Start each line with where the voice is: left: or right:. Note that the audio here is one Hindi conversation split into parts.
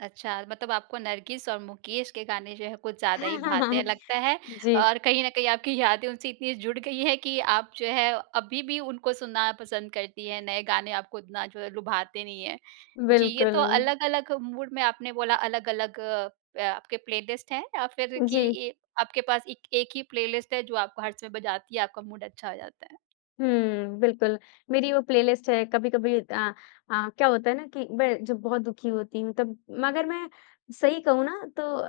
right: अच्छा, मतलब आपको नरगिस और मुकेश के गाने जो है कुछ ज़्यादा ही भाते हैं लगता है
left: जी।
right: और कहीं न कहीं आपकी यादें उनसे इतनी जुड़ गई है कि आप जो है, अभी भी उनको सुनना पसंद करती हैं, नए गाने आपको इतना जो है लुभाते नहीं हैं। जी, ये
left: बिल्कुल।
right: तो अलग-अलग मूड में आपने बोला अलग-अलग प आपके प्लेलिस्ट हैं या फिर कि
left: जी।
right: ये आपके पास इक 1 ही प्लेलिस्ट है जो आपको हर समय बजाती है आपका मूड अच्छा हो जाता है?
left: हुँ, बिल्कुल। मेरी वो प्लेलिस्ट है, कभी-कभी अ अ, क्या होता है ना कि मैं जब बहुत दुखी होती हूँ तब मगर मैं सही कहूँ ना तो अ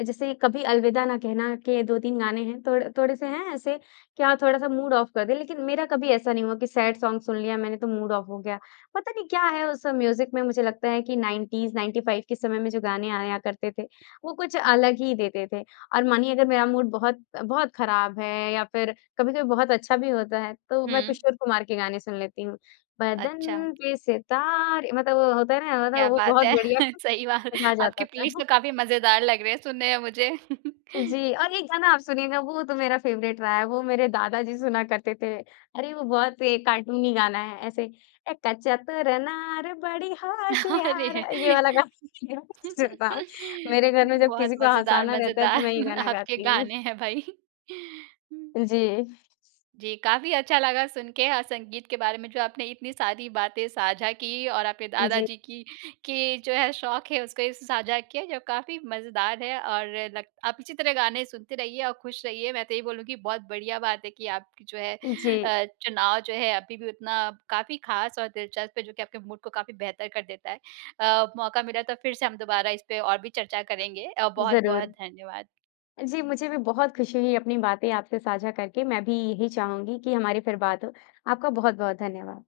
left: अ, जैसे कभी अलविदा ना कहना के 2-3 गाने हैं, थोड़ थोड़े-से हैं ऐसे कि हाँ, थोड़ा-सा मूड ऑफ कर दे, लेकिन मेरा कभी ऐसा नहीं हुआ कि सैड सॉन्ग सुन लिया मैंने तो मूड ऑफ हो गया। पता नहीं क्या है उस म्यूज़िक़ में मुझे लगता है कि 90s 95 के समय में जो गाने आया करते थे वो कुछ अलग ही देते थे और मानिए अगर मेरा मूड बहुत-बहुत ख़राब है या फिर कभी-कभी बहुत अच्छा भी होता है, तो मैं
right: हुँ।
left: किशोर कुमार के गाने सुन लेती हूँ।
right: अच्छा।
left: बदन पे सितारें मतलब वो होता है ना
right: क्या
left: मतलब वो
right: बात
left: बहुत
right: है!
left: बढ़िया
right: सही बात
left: मज़ा आ
right: आपके
left: जाता था।
right: प्लेलिस्ट तो काफ़ी मज़ेदार लग रहे हैं सुनने में मुझे।
left: जी और एक गाना आप सुनिएगा वो तो मेरा फेवरेट रहा है, वो मेरे दादाजी सुना करते थे। अरे! वो बहुत एक कार्टूनी गाना है ऐसे एक चतुर नार बड़ी होशियार,
right: अरे!
left: ये वाला गाना [unintelligible] मेरे घर में जब
right: बहुत
left: किसी को
right: मज़ेदार
left: हँसाना रहता है, तो मैं ये
right: मज़ेदार
left: गाना
right: आपके
left: गाती हूँ।
right: गाने हैं भई।
left: जी।
right: जी, काफ़ी अच्छा लगा सुन के अ, संगीत के बारे में जो आपने इतनी सारी बातें साझा की और आपके दादा
left: जी।
right: जी की कि जो है शौक़ है, उसको ऐसे साझा किया जो काफ़ी मज़ेदार है और नग आप इसी तरह गाने सुनते रहिए और खुश रहिए। मैं तो यही बोलूँगी, बहुत बढ़िया बात है कि आप जो है
left: जी।
right: अ, चुनाव जो है अभी भी उतना काफ़ी ख़ास और दिलचस्प है जो कि आपके मूड को काफ़ी बेहतर कर देता है। अ, मौक़ा मिला तो फिर से हम दोबारा इसपे और भी चर्चा करेंगे। अ, बहुत-बहुत
left: ज़रूर।
right: धन्यवाद।
left: जी, मुझे भी बहुत खुशी हुई अपनी बातें आपसे साझा करके, मैं भी यही चाहूँगी कि हमारी फिर बात हो। आपका बहुत-बहुत धन्यवाद।